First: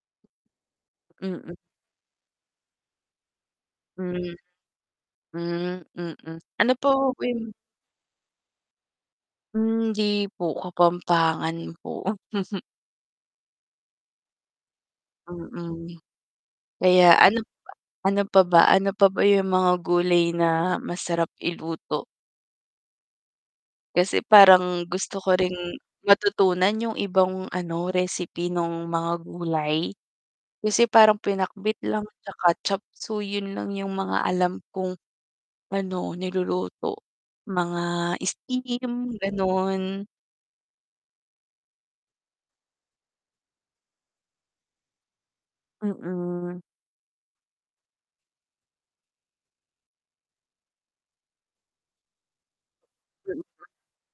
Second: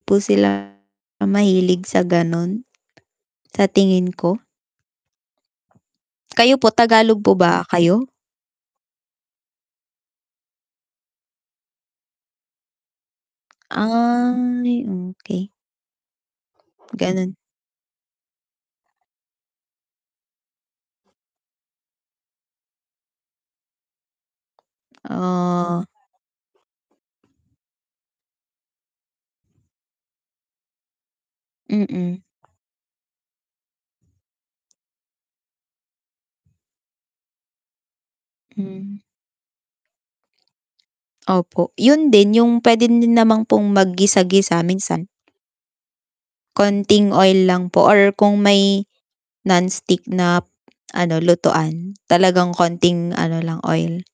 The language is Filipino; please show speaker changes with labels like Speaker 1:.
Speaker 1: 'Di po sila
Speaker 2: Mm.
Speaker 1: mahilig sa ganun, sa tingin
Speaker 2: Hmm.
Speaker 1: ko.
Speaker 2: Hmm, mm,
Speaker 1: Kayo po,
Speaker 2: ano po
Speaker 1: Tagalog
Speaker 2: ba
Speaker 1: po
Speaker 2: yung
Speaker 1: ba kayo?
Speaker 2: Hindi po, Kapampangan po.
Speaker 1: Ay, okey.
Speaker 2: Mm. Kaya
Speaker 1: Ganun.
Speaker 2: ano, ano pa ba, ano pa ba yung mga gulay na masarap iluto? Kasi parang gusto ko rin
Speaker 1: Oh.
Speaker 2: matutunan yung ibang ano recipe nung mga gulay, kasi parang pinakbet lang
Speaker 1: Mm.
Speaker 2: 'tsaka chopseuy, yun lang yung mga alam kong ano niluluto mga
Speaker 1: Hmm.
Speaker 2: steam, ganon.
Speaker 1: Opo, yun din yung puwede din naman pong maggisa-gisa minsan.
Speaker 2: Mm.
Speaker 1: Konting oil lang po or kung may non-stick na ano, lutuan talagang konting ano lang,
Speaker 2: Mm.
Speaker 1: oil.